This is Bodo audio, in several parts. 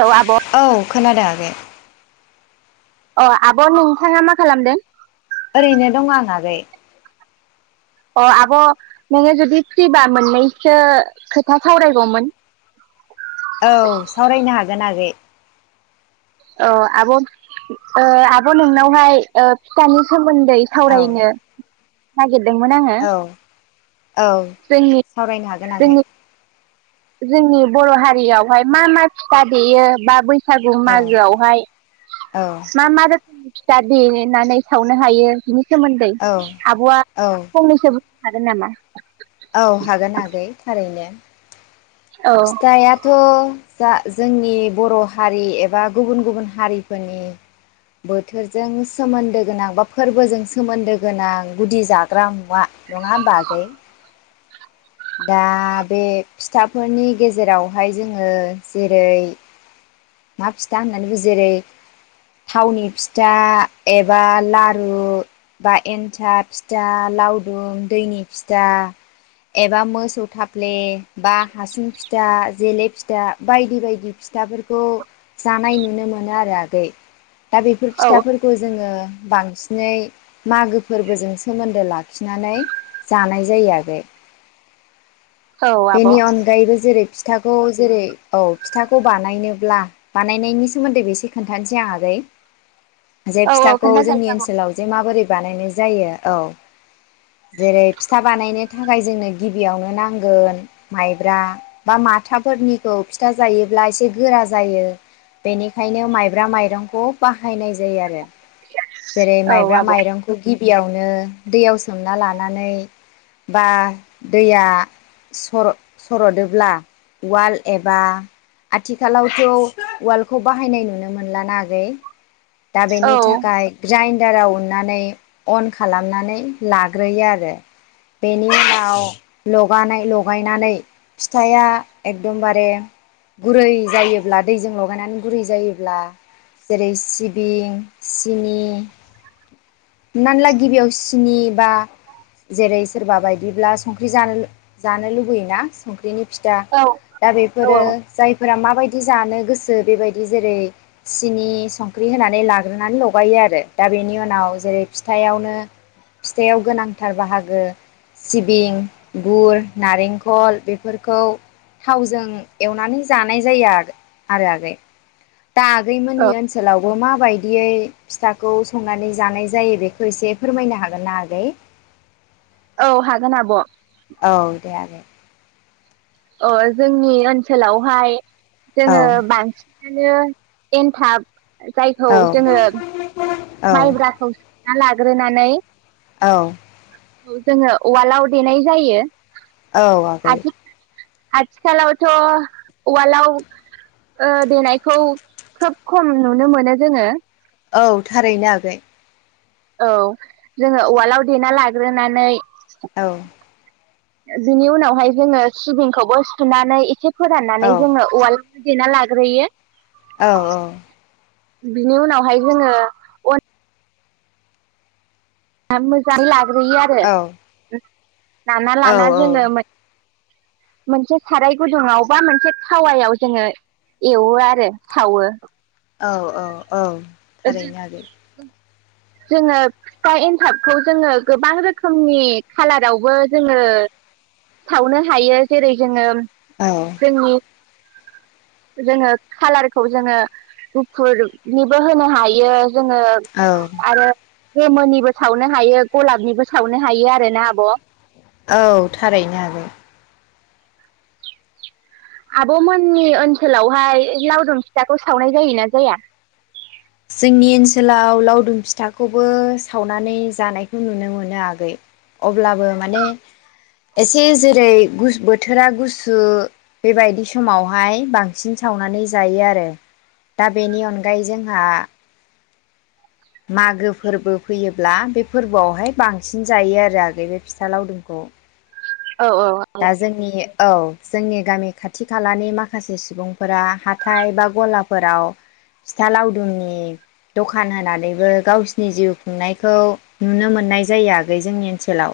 औ आब' औ खोनादों आगै। औ आब नोंथाङा मा खालामदों? ओरैनो दं आंगै। अह आब नोंङो जुदि फ्रिबा मोननैसो खोथा सावरायगौमोन। औ सावरायनो हागोन आगै औ आब आब नोंनावहाय फिथानि सोमोन्दै औ सावरायनो। नागि दोंमोन आंङो। औ औ सावरायनो हागोन आगै। जोंनि बर' हारियावहाय मा-मा फिथा देयो बा बैस बैसागु औ मागोआवहाय औ मा-मा रोखोमनि फिथा देनानै सावनो हायो बिनि सोमोन्दै औ आब'आ औ फंनैसो हागोन नामा? औ हागोन आगै थारैनो। औ फिथाया'थ जा जोंनि बर' हारि एबा गुबुन-गुबुन हारिफोरनि बोथोरजों सोमोन्दो गोनां बा फोर्बोजों सोमोन्दो गोनां गुदि जाग्रा मुवा नङा होनबा आगै दा बे फिथा फोरनि गेजेरावहाय जोङो जेरै मा फिथा होननानै बुङो। जेरै थावनि फिथा एबा लारु बा एन्था फिथा लावदुंम दैनि फिथा एबा मोसौ थाफ्ले बा हासुं फिथा जेले फिथा बायदि-बायदि फिथाफोरखौ जानाय नुनो मोनो आरो आगै। दा बेफोर औ फिथाफोरखौ जोङो बांसिनै मागो फोरबोजों सोमोन्दो लाखिनानै जानाय जायो आगै। औ आब। बेनि अनगायैबो जेरै फिथाखौ जेरै औ फिथाखौ बानायनोब्ला बानायनायनि सोमोन्दै बेसे खोन्थानोसै आं आगै। जे औ फिथाखौ जोंनि खोन्थाजायो आब' ओनसोलाव जे माबोरै बानायनाय जायो औ। जेरै फिथा बानायनो थाखाय जोंनो गिबियावनो नांगोन माइ माइब्रा बा माथाफोरनिखौ फिथा जायोब्ला एसे गोरा जायो। बेनिखायनो माइब्रा माइरंखौ बाहायनाय जायो आरो। जेरै औ माइब्रा आब' माइरंखौ गिबि गिबियावनो दैयाव सोमना लानानै बा दैया सर सरदोब्ला वाल एबा आथिखालावथ वालखौ बाहायनाय नुनो मोनलाना आगै। दा बेनि औ थाखाय ग्राइद ग्रेनदाराव उननानै अन खालामनानै लाग्रोयो आरो बेनि उनाव लगानाय लगायनानै फिथाया एकदमबारे गुरै जायोब्ला दैजों लगायनानै गुरै जायोब्ला जेरै सिबिं सिनि हमनानैला गिबियाव सिनि बा जेरै सोरबा बायदिब्ला संख्रि जानो जानो लुबैयोना। संख्रिनि फिथा औ दा औ बेफोरो जायफोरा मा माबायदि जानो गोसो बेबायदि जेरै सिनि संख्रि होनानै लाग्रोनानै लगायो आरो दा बेनि उनाव जेरै फिथायावनो फिथाव गोनांथार बाहागो सिबिं गुर नारेंखल बे बेफोरखौ थावजों एवनानै जानाय जायो आरो आगै। दा औ आगैमोननि ओनसोलावबो मा मा बायदियै फिथाखौ संनानै जानाय जायो बेखौ एसे फोरमायनो हागोन ना आगै? औ हागोन आब। औ दे आगै। अ जोंनि ओनसोलावहाय। औ जोङो बां। बिनो एनथाब। जायखौ जोङो। औ औ माइब्रा खौस। ना लाग्रोनानै। औ। औ जोङो उवालाव देनाय जायो। औ आगै। आथि आथिखालावथ' ववालआव ओ देनायखौ खोब खम नुनो मोनो जोङो। औ थारैनो आगै। औ जोङो उवालाव देना लाग्रोनानै। औ। बिनि उनावहाय जोङो सिबिंखौबो सुनानै एसे। फोराननानै औ जोङो उवाल। देना लाग्रोयो। औ बिनि उनावहाय जोङो अन। [unintelligible] गुयो आरो। औ लाना लाना औ जोङो मोनसे साराय गुदुङाव बा मोनसे थावायाव जोङो एवो आरो सावो। औ औ औ। थारैनो आगै। जोङो बिफा एनथाबखौ जोङो गोबां रोखोमनि खालारावबो जोङो सावनो हायो जेरै जोङो औ जोंनि जोङो खाालारखौ जोङो गुफुरनि बो होनो हायो। जोङो औ आरो बेमोननिबो सावनो हायो गलाबनिबो सावनो हायो आर ना आब'। औ थारैनो आगै। आब'मोननि ओनसोलावहाय लावदुम फिथाखौ सावनाय जायोना जाया। जोंनि ओनसोलाव लावदुम फिथाखौबो सावनानै जानायखौ नुनो मोनो आगै अब्लाबो माने एसे जेरै बोथोरा गुसु बेबायदि समावहाय बांसिन सावनानै जायो आरो दा बेनि अनगायै जों हा। मागो फोरबो फैयो अब्ला बे फोरबोआवहाय बांसिन जायो आरो आगै बे फिथा लावदुमखौ औ औ दा जोंनि औ। जोंनि गामि खाथि खालानि माखासे सुबुंफोरा हाथाय बा गलाफोराव फिथा लावदुमनि दखान होनानैबो गावसिनि जिउ खुंनायखौ नुनो मोननाय जायो आगै जोंनि ओनसोलाव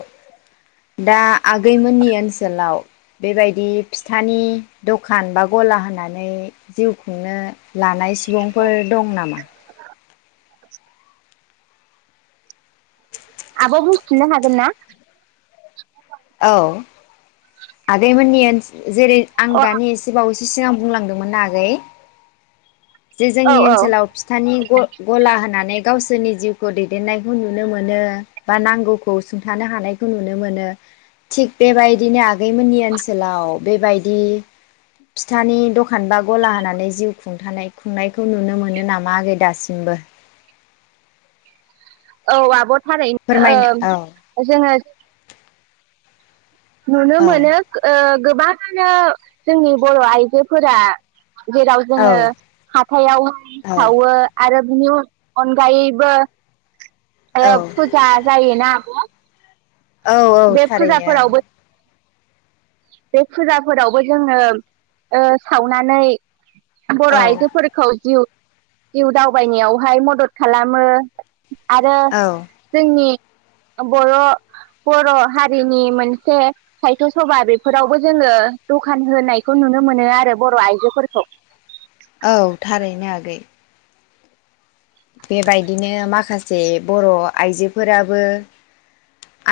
दा आगैमोननि ओनोल ओनसोलाव बेबायदि फिथानि दखान बा गला होनानै जिउखौ सुंनो लानाय सुबुंफोर दं नामा। [inaudible] आब बुंफिननो हागोनना? औ आगै मोननानि‌ ओन जेरै आं अ दानि एसे बावैसो सिगां बुंलांदोंमोनना आगै। जे औ जोंनि ओनसोलाव फिथानि गला होनानै गावसोरनि जिउखौ दैदेननायखौ नुनो मोनो बा नांगौखौ सुंथानो हानायखौ नुनो मोनो थिग बेबायदिनो आगैमोननि ओनसोलाव बेबायदि फिथानि दखान बा गला होनानै जिउ खुंनायखौ नुनो मोनो नामा आगै दासिमबो औ आब। थारैनो फोरमायनो ओ जोङो। नुनो औ मोनो ओ गोबाङानो जोंनि बर' आइजोफोरा जेराव औ जोङो हाथायावहाय औ सावो आरो बिनि अनगायैबो औ फुजा जायोना आब' औ औ थारैनो आगै। बे फुजाफोरावबो जोङो ओ सावनानै बर' औ आइजोफोरखौ जिउ जिउ दावबायनायावहाय मदद खालामो। आरो औ जोंनि बर' बर' हारिनि मोनसे साहित्य सभा बे फोरावबो जोङो दखान होनायखौ नुनो मोनो आरो बर' आइजोफोरखौ औ थारैनो आगै। बेबायदिनो माखासे बर' आइजोफोराबो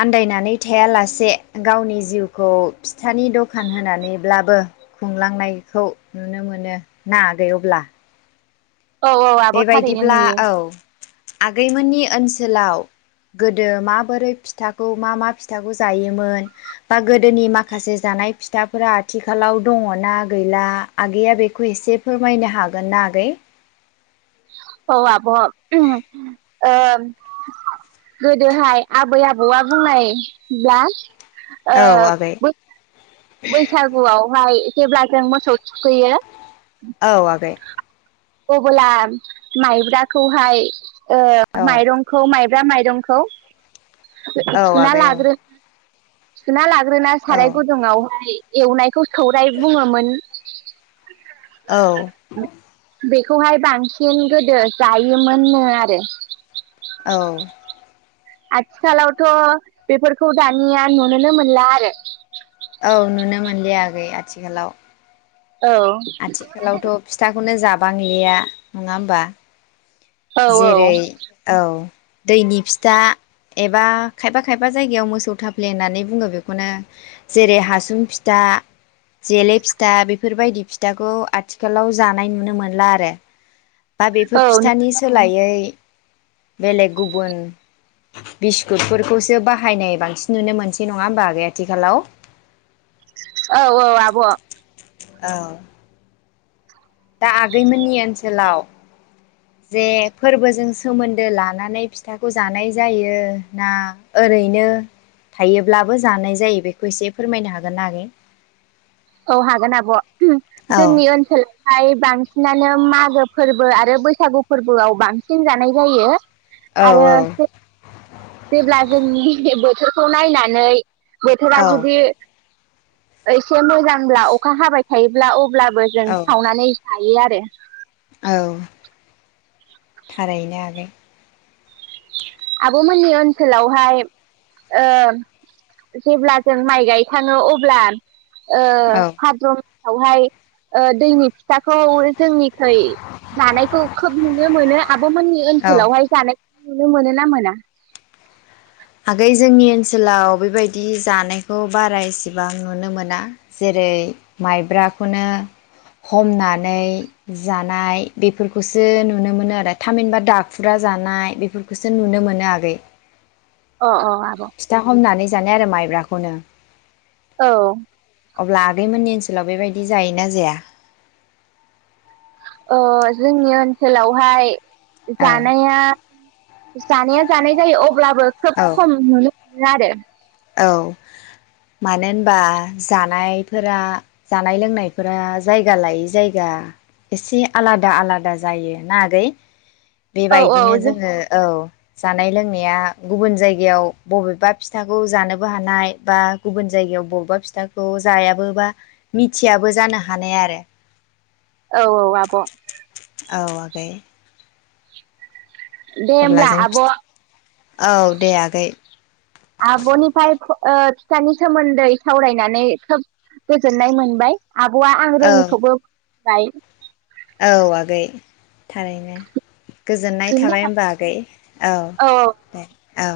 आन्दायनानै थायालासे गावनि जिउखौ फिथानि दखान होनानैब्लाबो खुंलांनायखौ नुनो मोनो ना गै अब्ला औ औ आब' थारैनो बेबायदिब्ला नुयो औ आगैमोननि ओनसोल सोलाव गोदो माबोरै फिथाखौ मा मा फिथाखौ जायोमोन बा गोदोनि माखासे जानाय फिथाफोरा आथिखालाव दङना गैला आगैया बेखौ एसे फोरमायनो हागोनना आगै। औ आब' गोदोहाय आबै आबौआ बुंनायब्ला औ ओ आगै बै बैसागुआव जेब्ला जों मोसौ थुखैयो औ आगै अब्ला माइब्राखौहाय ओ औ माइरंखौ माइ जा माइरंखौ औ सुना आगै औ लाग्रो सुना लाग्रो ग्रोना औ साराय गुदुंआव एवनायखौ सौराय बुङोमोन। औ। बेखौहाय बांसिन गोदो जायोमोननो आरो। औ। आथिखालावथ' बेफोरखौ दानिया नुनोनो मोनला आरो औ नुनो मोनलि आगै आथिखालाव औ आथिखालावथ' फिथाखौनो जाबाय बांलिया नङा होमबा औ जेरै औ औ दैनि फिथा एबा खायफा खायफा जायगायाव मोसौ थाफ्ले होननानै बुङो बेखौनो जेरै हासुं फिथा जेले फिथा बेफोरबायदि फिथाखौ आथिखालाव जानाय नुनो मोनला आरो बा बेफोर औ फिथानि सोलाय यै बेलेग गुबुन बिस्कुटफोरखौसो बाहायनाय बांसिन नुनो मोनसै नङा होमबा आगै आथिखालाव औ औ आब' औ दा आगैमोननि ओनसोलाव जे फोरबोजों सोमोन्दो लानानै फिथाखौ जानाय जायो ना ओरैनो थायोब्लाबो जानाय जायो बेखौ एसे फोरमायनो हागोन ना आगै औ हागोन आब' औ जोंनि ओनसोल ओमफ्राय बांसिनानो मागो फोरबो आरो बैसागु फोरबोआव बांसिन जानाय जायो औ आरो जेब्ला जोंनि बोथोरखौ नायनानै बोथारा औ जुदि एसे मोजां होमब्ला अखा हाबाय थायोब्ला अब्ला बो जों औ सावनानै जायो आरो औ थारैनो आगै आब'मोननि ओनसोलावहाय ओ जेब्ला जों माइ गायखाङो अब्ला ओ औ भाद्र औहाय ओ दैनि फिथाखौ जोंनिखै जानायखौ खोब नुनो मोनो आब'मोननि औ ओनसोलावहाय जानाय नुनो मोनो ना मोना? आगै जोंनि ओनसोलाव बेबायदि जानायखौ बारा इसेबां नुनो मोना जेरै माइब्राखौनो हमनानै जानाय बेफोरखौसो नुनो मोनो आरो थामहिनबा दाखुरा जानाय बेफोरखौसो नुनो मोनो आगै। अ अ आब' फिथा हमनानै जानाय आरो माइब्राखौनो। औ अब्ला आगैमोननि ओनसोलाव बेबायदि जायोना जाया अ जोंनि ओनसोलावहाय औ जानाया जानाया जानाय जायो अब्लाबो खोब औ खम नुनो ला आरोे औ मानो होनबा जानायफोरा जानाय लोंनायफोरा जायगा लायै जायगा एसे आलादा आलादा जायो ना आगै। औ औ बेबायदिनो जों जोङो औ जानाय लोंनाया गुबुन जायगायाव बबेबा फिथा खौ जानोबो हानाय बा गुबुन जायगायाव बबेबा फिथाखौ जायाबो बा मिथियाबो जानो हानाय आरो। औ औ आब' औ आगै दे अब्ला होमब्ला जों फि आब' औ दे आगै आब'निफ्राय ओ फिथानि सोमोन्दै सावरायनानै खोब गोजोननाय मोनबाय। आब'आ आं औ रोङिखौबो बाय औ आगै थारैनो गोजोननाय बिनि थाबाय होमबा आगै औ दे औ